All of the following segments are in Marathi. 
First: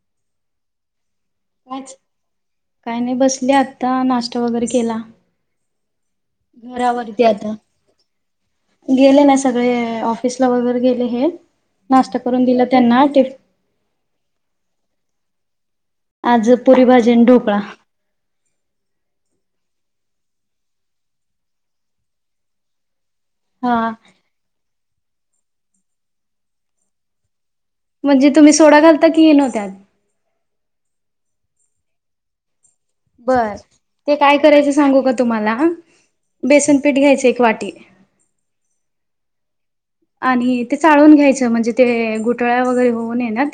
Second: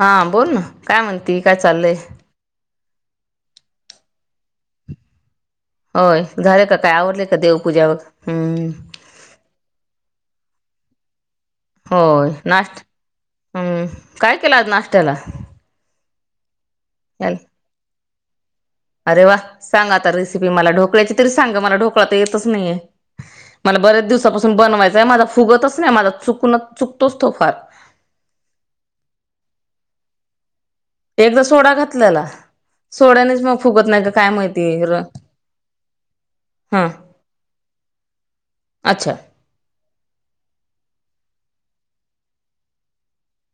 हा बोल ना, काय म्हणती? काय चाललय? काही नाही बसली आत्ता,, नाश्ता वगैरे केला. होय झाले का काय घरावरती आवरले आ,, का ता देवपूजा वग हम्म गेले ना सगळे, ऑफऽऽ स ला वगैर गेले हे, नाश्ता होय, करून दिला नाश्, त्यांना टिफ हम् काय केलं आज नाश्त्याला? आज पुरी भाजीनं याल ढोकळा. अरे वा,, सांग आता रेसिपी मला,, ढोकळ्याची तरी सांग ग मला, ढोकळा तर येतच नाहीयेऽऽ मला हा बऱ्याच दिवसापासून बनवायचांय माझा फुगतच नाही माझा चुकण चुकतोच तो फार. म्हणजे तुम्ही सोडा घालता की ईनो त्यात. एकदा सोडा घातल्याला,, सोड्यानेच बर मग फुगत नाही का ते काय माहिती? करायचं सांगू का तुम्हाला हां बेसनपीठ घ्यायचं एक वाटी, अच्छा, आणि ते चाळून घ्यायचं,, म्हणजे ते घोटाळ्या वगैरे होऊनये ना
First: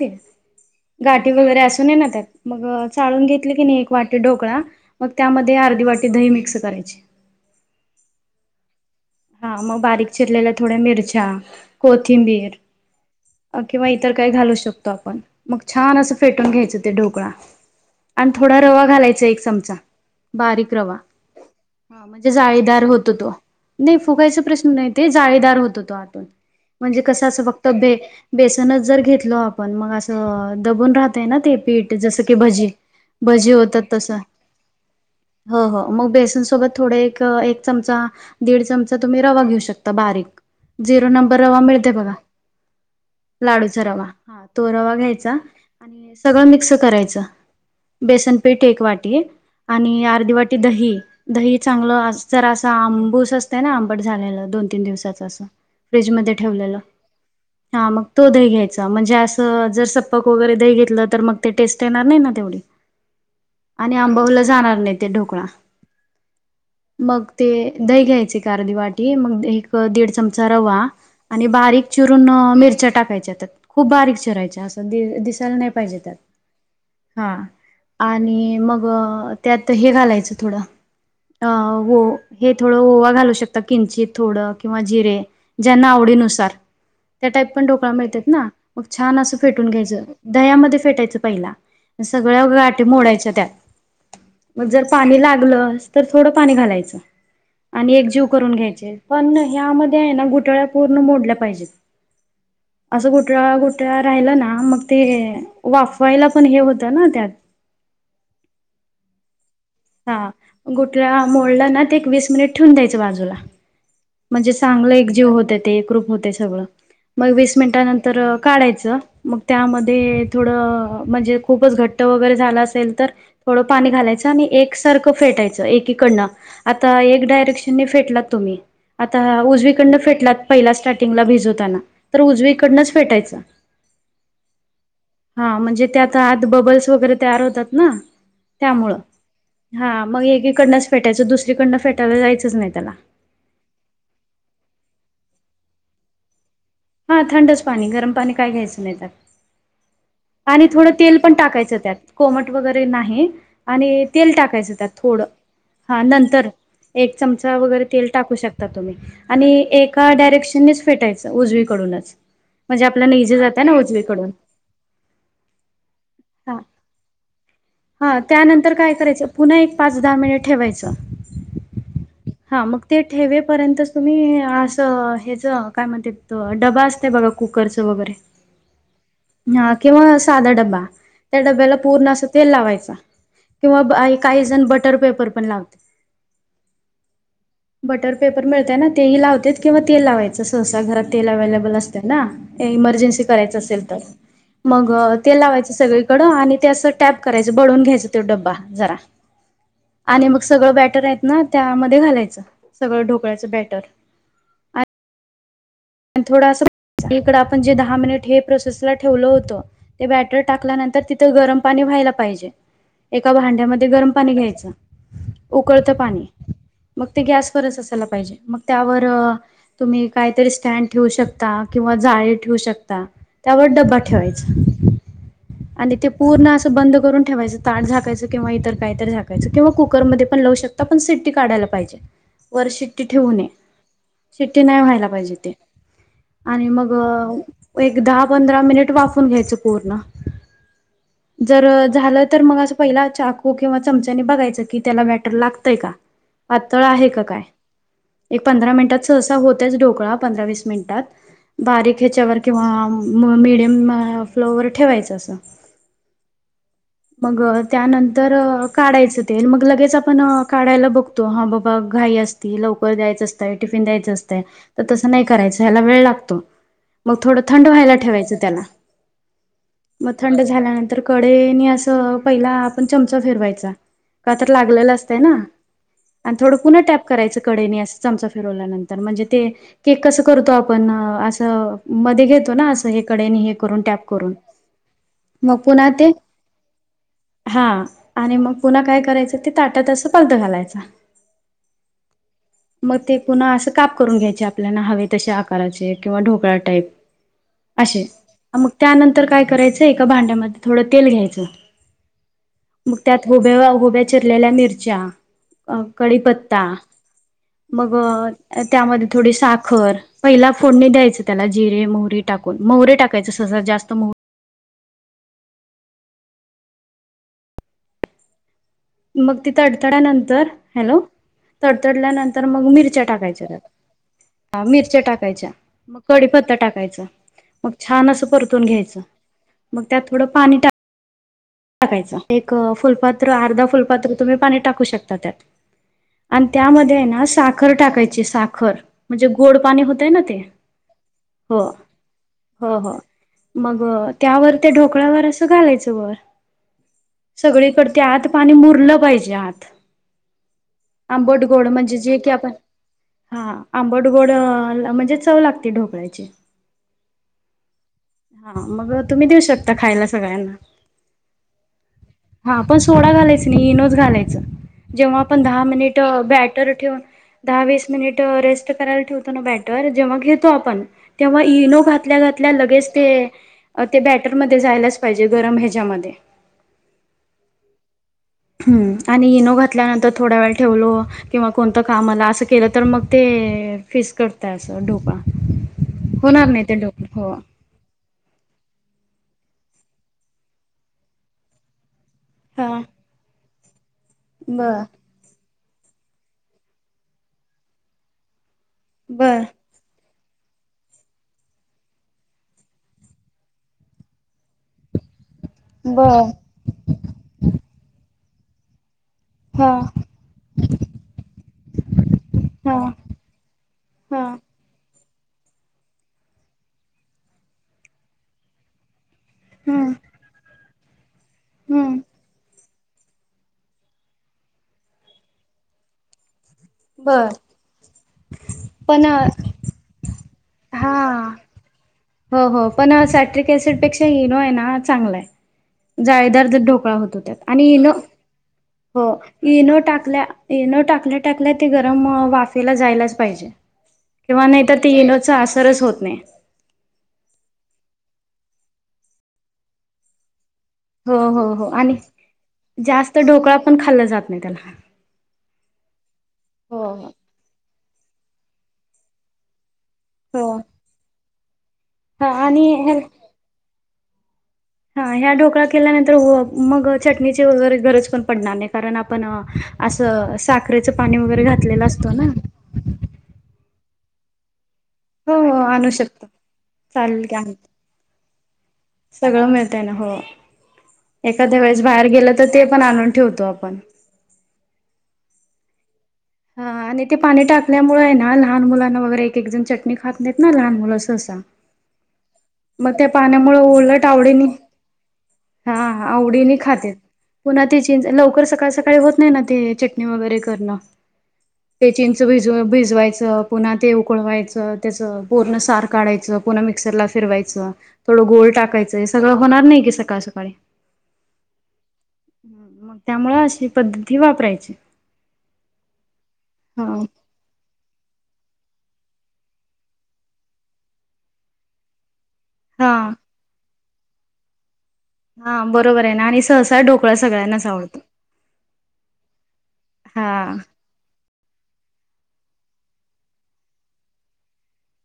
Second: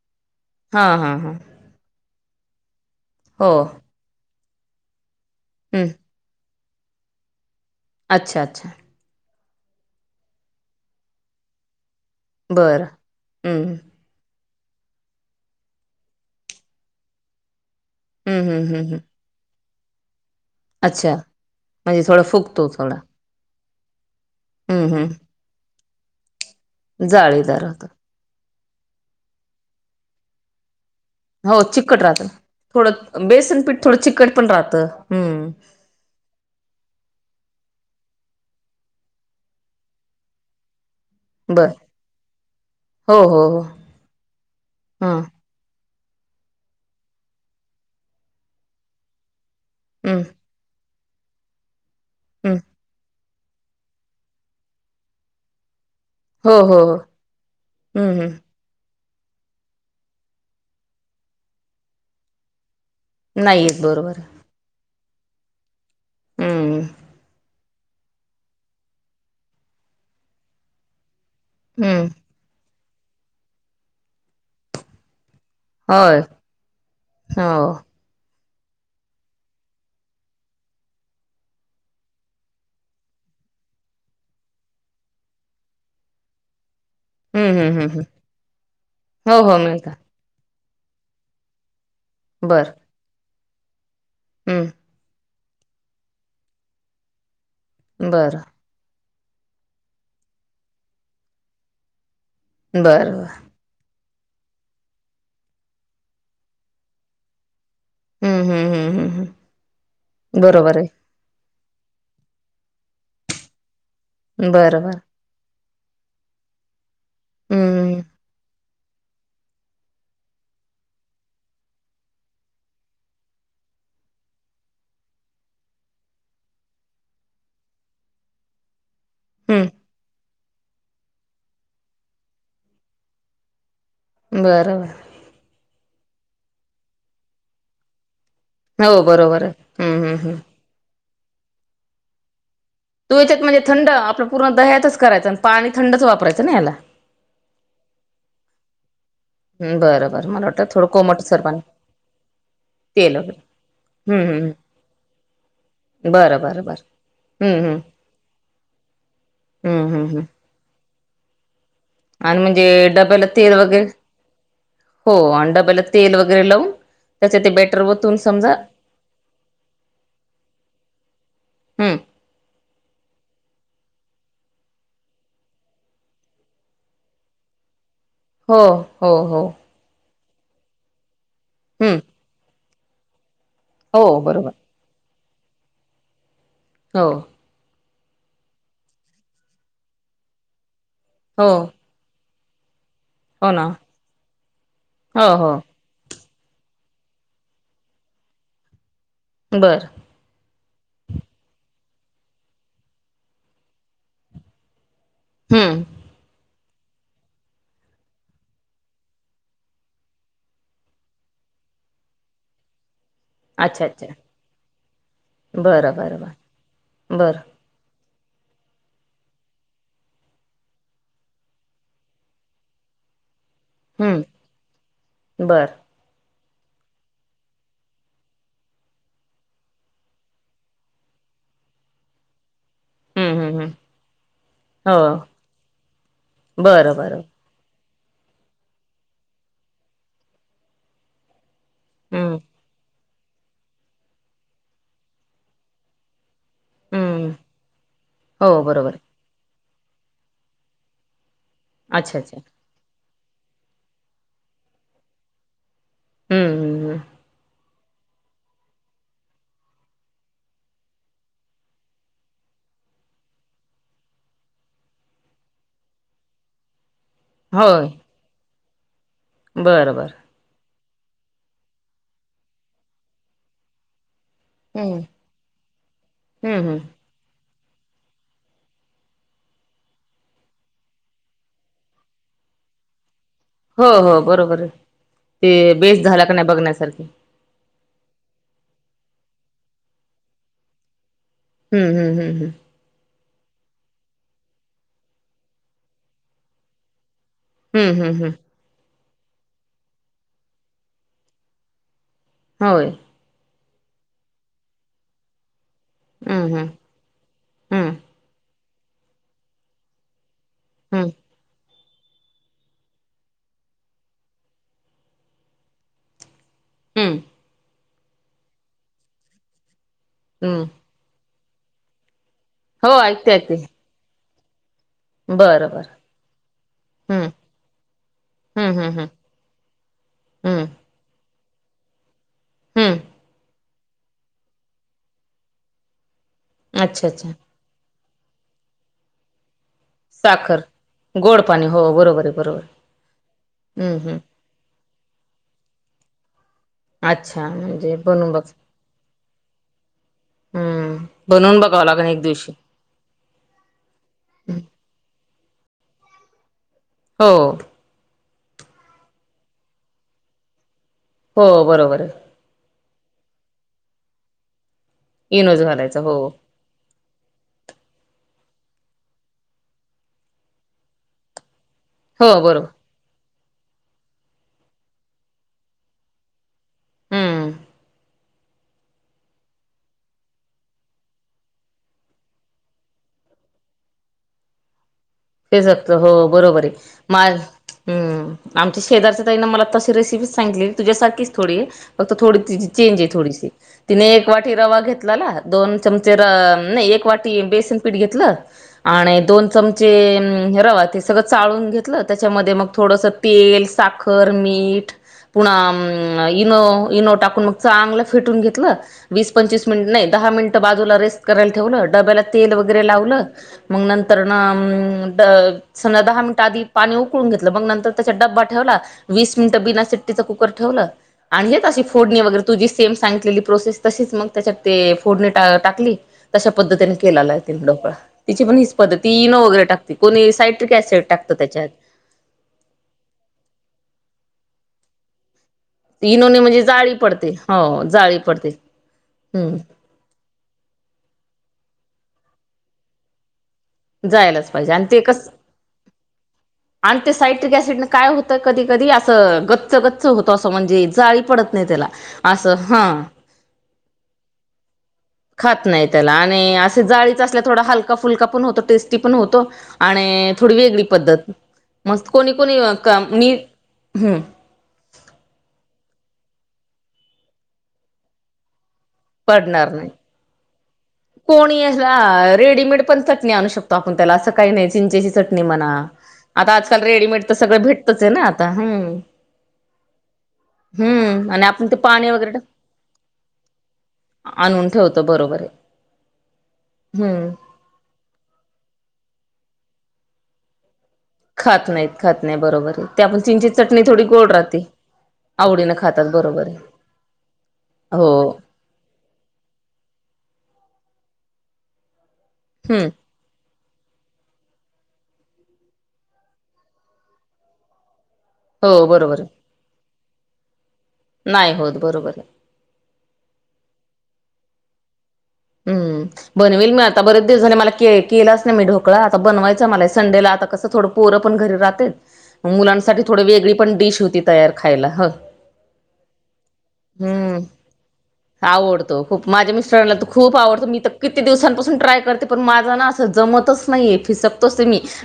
हां तेऽऽ हां गाठी हां वगैरे असू नये ना त्यात,, मग चाळून हो घेतले की नाही एक वाटी ढोकळाऽऽ मग त्यामध्ये अर्धी हं, वाटी दही मिक्स करायची. अच्छा, अच्छा, हा मग बारीक चिरलेल्या थोड्या मिरच्याऽऽ कोथिंबीर, बरं हं, किंवा इतर काय घालू शकऽऽ शतो आपण,, मग छान अस फेटून घ्यायचं ते ढोकळाऽऽ आणि हं, थोडा हं, हं, रवा हं, घालायचा एक चमचा, बारीक रवा,, अच्छा थोडा म्हणजे फुगतो जाळीदार थोडा होतो तोऽऽ नाही फुगायचा प्रश्न नाही हम्म ते,, हम्म जाळीदार होतो तो आतून,, म्हणजे कस अस जाळीदार होत फक्तेऽऽ नुच जर घेतलो आपन, मग असं दबून रातऽऽ ना ते हो पीठ चिकट जस राहतं की भजी, थोडं भजी बेसन पीठ होतात थोडं तस,, चिकट पण राहतं हम्म हो, हो मगऽऽ बेसन सोबत थोडे एक,, चमचा दीड चमचा तुम्ही रवा घेऊ शकता, बारीकऽऽ झिरो नंबर रवा बर मिळतय बघा,, हो हो हो लाडूचा रवा,, हा, तो रवा हां घ्यायचा. आणि सगळं मिक्स करायचं,, बेसनपीठ एक वाटी, आणि हम्म अर्धी वाटी दही,, दही चांगलं अस जर हम्म असा आंबूसऽऽ असतं ना आंबट झालेलं,, दोन तीन दिवसाचं असंऽ फ्र्रीज मधे हो ठेवलेलं,, हो हो हा मग हम्म तो दही हम्म घ्यायचा म्हणऽऽ जास्त,, जर सप्क वगैरे देही घेतलं तर मग ते टेस्ट येणार नाही ना तेवढऽऽ नाही येत आणि बरोबर आंबवल जाणार नाही. ढोकळा,, हम्म मग ते दही घ्यायचऽऽ एक अर्धी वाटी,, ऐक दिड चमचा रवा, आणि बारिक हम्म चिरुन मिरच्या ऽऽ टाकायच्या त्यात, खूप बारीक चिरायच्या असऽऽ नाही पायजे,, होय हं,, हो आणीऽऽ मग,, त्यात हे घालायच थोड,, थोडंऽऽ ओवाऽ घालू शकता किंचित थोडं,, किंवा जिरे, ज्यांना आवडीनुसार. त्या हम्म टाईप पण हम्म हम्म डोकळा हम्म मिळतात ना,, मग छान असं हो हो फेटून मिळता घ्यायचं,, दह्यामध्ये फेटायचं पहिला. सगळ्या बर गाटी मोडायच्या त्यात. मग हम्म जर पाणी लागलंच, तर थोडं पाणी घालायचं. आणि एक जीव बरं करून घ्यायचे,, पण ह्यामध्ये आहे ना घोटाळ्या पूर्ण मोडल्या पाहिजेत. असं बरं बरं गुठळ्या, गुठळ्या ऽऽ राहिल ना,, मग ते वाफवायला पण हे होत ना त्यातऽऽ हम्म, हम्म, हम्म, हम्म, हम् हां, गुठला मोडला ना ते एक वीस मिनिट ठेऊून द्यायचं बाजूला. आहे म्हणजे चांगलं बरोबर एक जीव होतय ते एक ग्रुप होतय सगळं, मग वीस हम्म मिनिटानंतर काढायचं. मग त्या मधे, म्हणजे खुपच घट झाल असेल तर थोडं पाणी ऽ घालायच आणि एक ार फेटायच एकीकडन आता एक डायरेक्शन फेटलात तुम्ही आता हम्म उजवीकडनं फेटलात पहिला स्टार्टिंगला भिजवताना तर उजवीकडनंच फेटायचं बरोबर हा म्हणजे त्यात आत बबल्स वगैरे तयार होतात ना त्यामुळं हो बरोबर आहे हा हम्म हम्म मग हम्म एकीकडनंच फेटायचं दुसरीकडनं फेटायला जायचंच नाही त्याला तुच्यात म्हणजे थंड आपलं पूर्ण दह्यातच करायचं आणि पाणी थंडच वापरायचं ना याला हा थंडच पाणी गरम पाणी काय घ्यायचं नाय त्यात हम्म बर आणि थोडं तेल पण टाकायचं त्यात कोमट वगैरे तेल नाही वगैरे आणि हम्म तेल हम्म टाकायचं त्यात थो ळ बरं बरं बर एक चमचा वगैरे तेल टाकू शकता तुम्ही आणि हम्म हम्म एका हम्म डायरेक्शननेच फेटायचं उजवी आणि म्हणजे आपल्याला डब्याला इजी तेल जातय ना वगैरे उजवीकडून हो आण डब्याला तेल वगैरे हा लावून त्याच्या ते बेटर वतून हा समजा त्यानंतर काय करायचं पुन्हा एक पाच दहा मिनिट ठेवायचं हम्म हा मग ते ठेवेपर्यंतच तुम्ही असं हेज काय म्हणत्यात डबा असतय बघा कुकरचं वगैरे हो हो हो हा किंवा साधा डबा त्या डब्याला हम्म पूर्ण असं तेल लावायचं किंवा हो काही बरोबर जण बटर पेपर पण लावते हो बटर पेपर मिळतय ना तेही लावतेत किंवा तेल लावायचं सहसा घरात तेल हो अवेलेबल असतय ना इमर्जन्सी हो करायचं ना असेल तर मग हो तेल हो लावायचं सगळी कडु आणि ते असं टॅप करायचं बळून घ्यायचं तो डब्बा जरा बरं आणि मग सगळं बॅटर आहेत ना त्यामध्ये घालायचं सगळं ढोकळ्याचं बॅटर आ हम्म आण थोडासा इकडं आपण जे दहा मिनिट हे प्रोसेस ला ठेवलं होतं ते बॅटर टाकल्यानंतर तिथं गरम पाणी व्हायला पाहिजे एका अच्छा भांड्यामध्ये अच्छा गरम पाणी घ्यायचं उकळतं बरं बरं पाणी बरं मग ते बरं गॅसवरच असायला मग त्यावर तुम्ही कायतरी स्टँड ठेवू शकता किंवा जाळी ठेवू शकता त्यावर डब्बा हम्म ठेवायचा बरं आणि ते पूर्ण अस बंद करून ठेवायचं ताट झाकायचं किंवा इतर काहीतरी झाकायचं किंवा कुकरमधे पण लावू शकता पण सिट्टी काढाय लाग वर शिट्टी ठेवू हम्म नये हम्म हम्म शिट्टी नाय हो व्हायला पाहिजे ते आणि मग बरं बरं एक दहा पंधरा मिनिट वाफून घ्यायचं पूर्ण जर झालं हम्म तर मग असं पहिला चाकू किंवा चमच्यानी बघायचं की त्याला बॅटर लागतंय का पातळ आहे का हम्म काय एक हो पंधरा बरोबर मिनिटात सहसा होतयच ढोकळा पंधरा वीस मिनिटात बारीक अच्छा अच्छा ह्याच्यावर किंवा म मीडियम फ्लोवर ठेवायचं असं हम्म मग त्यानंतर काढायचं ते मग लगेच आपण काढायला बघतो हा बाबा घाई असतील कुकर द्यायचं असतयं टिफिन द्यायचं असतयं तसं नाही करायचं ह्याला वेळ लागतो मग थोडं थंड होय व्हायला ठेवायचं त्याला बरं म बरं थंड झाल्यानंत तर कडेनी असं पहिला आपण चमचा फिरवायचा का तर लागलेलं हम्म असतंय ना आणि थोडं हम्म हम्म पुन्हा टॅप करायचं कडे अस चमचा फिरवल्यानंतर म्हणजे ते केक कसं करतो आपण असं मध्ये घेतो ना असं हे कडे हे करून हो टॅप हो करून बरोबर आहे मग पुन्हा बेस ते झाला का नाही बघण्यासारखी हा आणि मग पुन्हा काय करायचं ते ताटत असं पालथ घालायच हम्म हम्म हम्म हम्म पुन्हा असं काप करून घ्यायचे आपल्याला हवे तसे आकाराचे किंवा ढोकळा टाईप हम्म असे हम्म हम्म हम्म मग त्यानंतर काय करायचं एका भांड्यामध्ये थोडं तेल घ्यायचं होय मग त्यात होब्या होब्या चिरलेल्या मिरच्या अ हम्म कडीपत्ता हम्म मग हम्म त्यामध्ये थोडी साखर पहिला फोडणी हम्म द्यायचं त्याला जिरे मोहरी टाकून मोहरे टाकायचे सज जास्त मोहर हम्म मग ती तडथड्यानंतर हम्म हॅलो तडतडल्यानंतर तर मग हो मिरच्या ऐकते टाकायच्या ऐकते त्यात मिरच्या टाकायच्या बरं बरं मग कडीपत्ता टाकायचा हम्म मग छान असं परतून हम्म हम्म घ्यायचं हम्म मग त्यात थोडं पाणी हम्म टाक टाकायच एक हम्म फुलपात्र अर्धा फुलपात्र तुम्ही पाणी टाकू शकता त्यात आणि त्यामध्ये आहे अच्छा ना अच्छा साखर टाकायची साखर म्हणजे गोड पाणी होतय ना ते साखर गोड पाणी हो बरोबर आहे बरोबर हो हो मग हम्म हम्म त्यावर त्या ढोकळ्यावर असं घालायचं वर अच्छा सगळीकड म्हणजे ते आत बनून बघ पाणी मुरलं पाहिजे आत हम्म आंबट बनवून गोड बघावं म्हणजे लागेल जे एक की आपण दिवशी हा आंबडगोड म्हणजे चव लागते ढोकळ्याची हो हा मग तुम्ही देऊ शकता खायला सगळ्यांना हो बरोबर हा पण सोडा घालायचं नाही इनोच घालायचं. जेव्हा आपण दहा इनोज मिनिट घालायचा हो बॅटर ठेवून दहा वीस मिनिट रेस्ट करायला ठेवतो आपण तेव्हा जेव्हा घातो आपण त्याव्हा इनो घातल्या हो घातल्या बरोबर लगेच ते ते बॅटन मध्ये जायलाच पाहिजे गरम ह्याच्यामध्ये हम्म हम्म आणि इनो घातल्यानंतर थोड्या वेळ ठेवलो किंवा कोणतं कामाला असं केलं तर मग ते फिस्काडटत अस डोक हे सगत हो बरोबर आहे माझ हो हम्म आमच्या शेजारच्या तईने मला तशी रेसिपी सांगली तुझ्यासारीच थोडी फक्त थोडी तिची हा चेंज आहे थोडीशी तिने एक वाटी बर रवा घेतलाला. दोन चमचे नाही एक वाटी बेसन पीठ घेतलं आणि बर दोन चमचे रवा ते सगळं चाळून घेतलं त्याच्यामध्ये मग थोडस तेल साखर मीठ पुन बर इनो इनो टाकून मग चांगलं फिटून घेतलं. वीस पंचवीस हा मिनिट नाही दहा मिनिट बाजूला रेस्ट करायला ठेवलं डब्याला तेल हा वगैरे लावलं मग नंतर हा ना समजा दहा मिनिटं आधी पाणी उकळून घेतलं मग नंतर त्याचा डब्बा ठेवला वीस मिनिटं हम्म बिनासिट्टीचं कुकर ठेवलं आणि हे अशी हम्म फोडणी वगैरे तुझी सेम सांग प्रोस तशी मग त्याच्यात फोडणी टाकली. तशा पद्धतीने केला बर आहे ति ढोकळा तिची पण हीच पद्धती न, हा त्याच्यात हो हो पण साट्रिक ऍसिड पेक्षा इनो आहे ना. ह चांगला इनोने जाळेदार म्हणजे जर जाळी ढोकळा होतो पडते त्यात आणि हो न, जाळी पडते हो ईनो हम्म टाकल्या टाकल्या टाकल्या ते गरम वाफेला जायलाच पाहिजे, किंवा जायलाच नाही पाहिजे तर आणि ते इनोचा असरच होत नाही [inaudible] आणि ते सायट्रिक सिड काय होत कधी कधी असं गच्च गच्च होत अस म्हणजे हो जाळी हो पडत नाही हो त्याला आणि असं हा [inaudible] जास्त ढोकळा पण खाल्ला जात नाही त्याला खात नाही त्याला आणि असे हो हो जाळीच असल्या थोडा हलका फुलका पण होतो टेस्टी पण होतो. आणि थोडी हो वेगळी पद्धत मस्त हा कोणी कोणी का आणि मी हम्, हा ह्या ढोकळा केल्यानंतर मग चटणीची वगैरे गरज पण पडणार नाही. कारण आपण पडणार नाही अस, कोणी हला रेडीमेड पण चटणी आणू शकतो. त आपण त्याला असं काही नाही चिंचेची हो चटणी हो म्हणा आणू शकतो आता आजकाल रेडीमेड चालेल तर की आण सगळं भेटतच आहे ना, हम्म सगळं मिळतय ना हो, हम्म आणि एखाद्या आपण ते वेळेस बाहेर पाणी गेलं वगैरे तर ते पण आणून ठेवतो आपण तो बरोबर आहे. हा आणि ते हम्म पाणी टाकल्यामुळे आहे ना लहान मुलांना वगैरे एक एक जण चटणी खात नाहीत ना लहान मुला खात नाहीत खात नाही बरोबर आहे त्या आपण चचींची पाण्यामुळे चटणी उलट थोडी गोड आवडीने राहते. हा आवडीनें खातात बरोबर आवडीने आहे. [inaudible] खातेत. पुन्हा त चीन हो लवकर सकाळ सकाळी होत नाही ना ते चटणी वगैरे करणं ते चेंच भज हम्म भिजवायचं पुन. ते उकळवायचं त्याचं पूर्ण सार काढायचं पूर्ण मिक्सरला फिरवायचं, थोडं गोल हो टाकायचं हे बरोबर सगळं आहे होणार नाही की सकाळ सकाळी नाही होत बरोबर, आहे [inaudible] त्यामुळं अशी पद्धती वापरायची. हम्म बनवेल म हा आता बरेच दिवस झाले मला कय केलाच नाही मी ढोकळा आता बनवायचा मला संडेला आता कसं थोडं पोरं पण घरी राहत मुलांसाठी हा. थोडी वेगळी पण डिश होती तयार खायला ह हा बरोबर आहे ना आणि सहसा ढोकळा हम्म सगळ्यांनाच आवडतो. आवडतो खूप माझ्या मिस्टरांला तर हा खूप आवडतो मी तर किती दिवसपासून ट्राय कर पण माझ ना जमतच नाही फकतो मीच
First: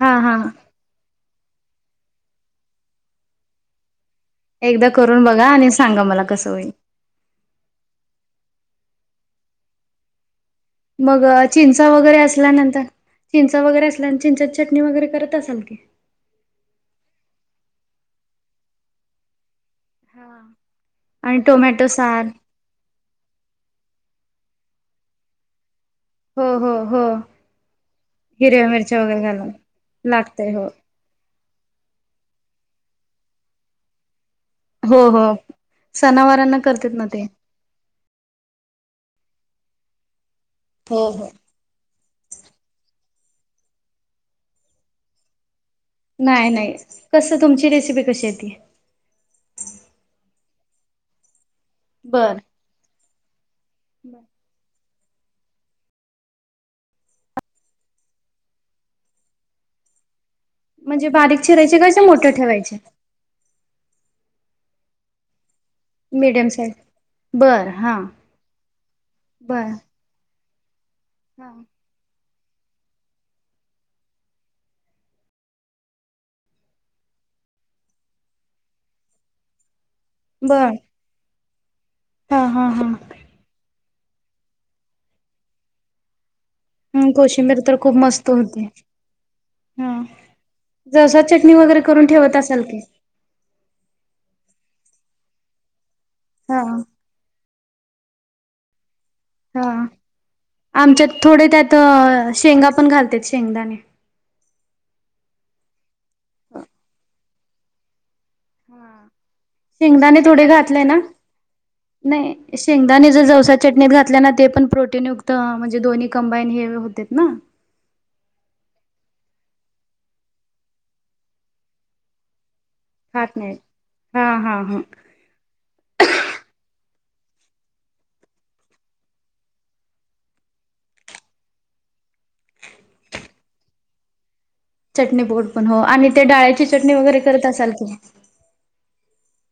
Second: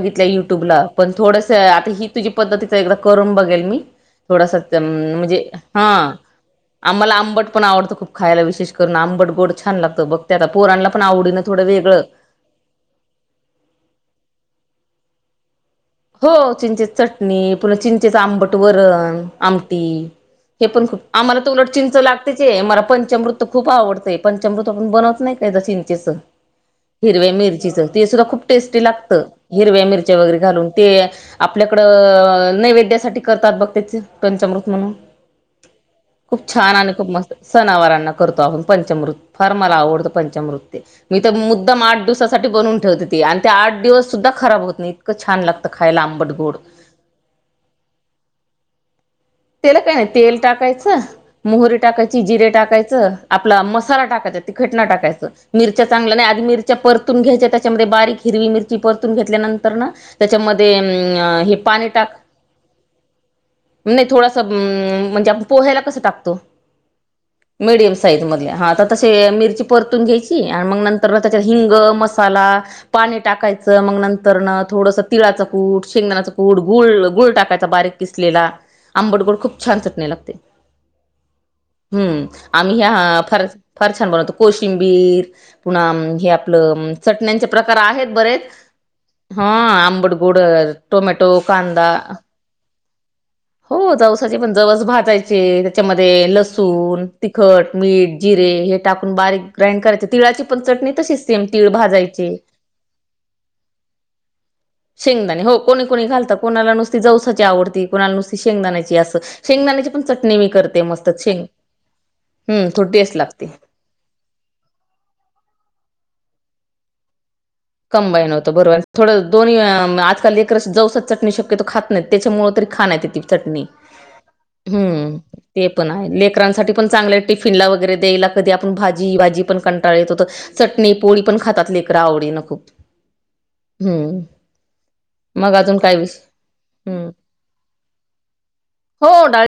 हा हा. युट्युबला पण थोडस आता ही तुझी पद्धती करून बघेल म थोडासा एकदा करून बघा म्हणजे आणि हा सांगा मला कसं होईल. आम्हाला आंबट पण आवडतं खूप खायला विशेष नामबडबोड छान लागतं बघ मग चिंचा वगैरे असल्यानंतर चिंचा वगैरे असल्या चिंचाची चटणी वगैरे करत असाल क हो चिंचेची चटणी पुन्हा चिंचेचं आंबट वरण आम हे पण खूप आम्हाला आणि त उलट टोमॅटो चिंच सार लागतेच मला पंचमृत खूप आवडतंयं चमृत आपण बनवत नाही काय त हो हो हो हव मिर सुा खूप हिरव्या टेस्टी मिरच्या लागत वगैरे घालून हिरव्या मिरच्या वगरे लागतय हो घालून आपल्याकडं नैवेद्यासाठी करतात बघते पंचामृत म्हणून हो हो खूप सणावारांना छान आणि करतात ना खूप ते मस्त सनावरांना करतो आपण पंचमृत्य फार मला आवडतं पंचमृत्य हो मी हो तर मुद्दम आठ दिवस साठी बनून ठेवते ती आणि ते आठ दिवस सुद्धा खराब होत नाही इतं छान लागत नाही नाही कसं तुमची रेसिपी कशी येती त्याला काय नाही तेल टाकायचं मोहरी टाकायची बर जिरे टाकायचं आपला मसाला टाकायचा तिखटं टाकायचं मिरच्या चांगल्या नाही आधी मिरच्या परतून घ्यायच्या त्याच्यामध्ये बारीक हिरवी मिरची परतून घेतल्यानंतर ना त्याच्यामध्ये म्हणजे बारीक अं हे चिरायचे पाणी कसे टाक मोठे ठेवायचे थोडसं म्हणजे पोह्याला कसं टाकतो मीडियम साईज बर मीडियम हा साईजमधले हां तर तसे मिरची बर परतून घ्यायची मग नंतर मग त्याच्यात हिंग मस्त ला पाणी टाकायचं मग नंतर न थोडस तिळाच कूट शेंगदाण्याच कूट गुळ गुळ टाकायचा बारीक किसलेला आंबडगोड खूप छान चटणे लागते बर हम्म हा हा आम्ही हा ह्या फार फार छान बनवत कोशिंबीर पुन्हा हे आपलं चटण्यांचे कोशिंबीर प्रकार तर खूप आहेत मस्त बरेच होते हा आंबड गोड जवसा टोमॅटो चटणी वगैरे कांदा करून ठेवत असाल की? हो जवसाचे पण जवस भजायचे त्याच्यामध्ये हा. लसूण तिखट मीठ जिरे हे टाकून बारीक ग्राईंड हा करायची तिळाची पण चटणी आमच्यात तशीच सेम थोडे तीळ त्यात भाजायचे शेंगा पण घालतेत शेंगदाणे. शेंगदाणे हो कोणी कोणी घालतं कोणाला नुसती जौसाची आवडती कोणाला नुसती शेंगदाण्याची अस शेंगदाण्याची पण शेंगदाणे चटणी थोडे मी करते घातले ना मस्त शेंग नाही हम्म थोडी शेंगदाणे टेस्ट जर लागते जवसा चटणीत घातल्या ना ते पण प्रोटीनयुक्त म्हणजे दोन कंबाईन हे होते ना कंबाईन होतं बरोबर थोडं दोन्ही आजकाल लेकर जवसच चटणी शक्यतो खात नाहीत त्याच्यामुळे तर खाण्यात येती खात नाहीत. चटणी हा हा हा ते पण आहे लेकरांसाठी पण चांगल्या टिफिनला वगैरे द्यायला कधी आपण भाजी भाजी पण कंटाळ येत होत चटणी पोळी पण खातात लेकर तर आवडीने खूप हम्म चटणी बोर्ड पण हो आणि ते डाळीची चटणी हं. वगैरे करत असाल की हो डाळ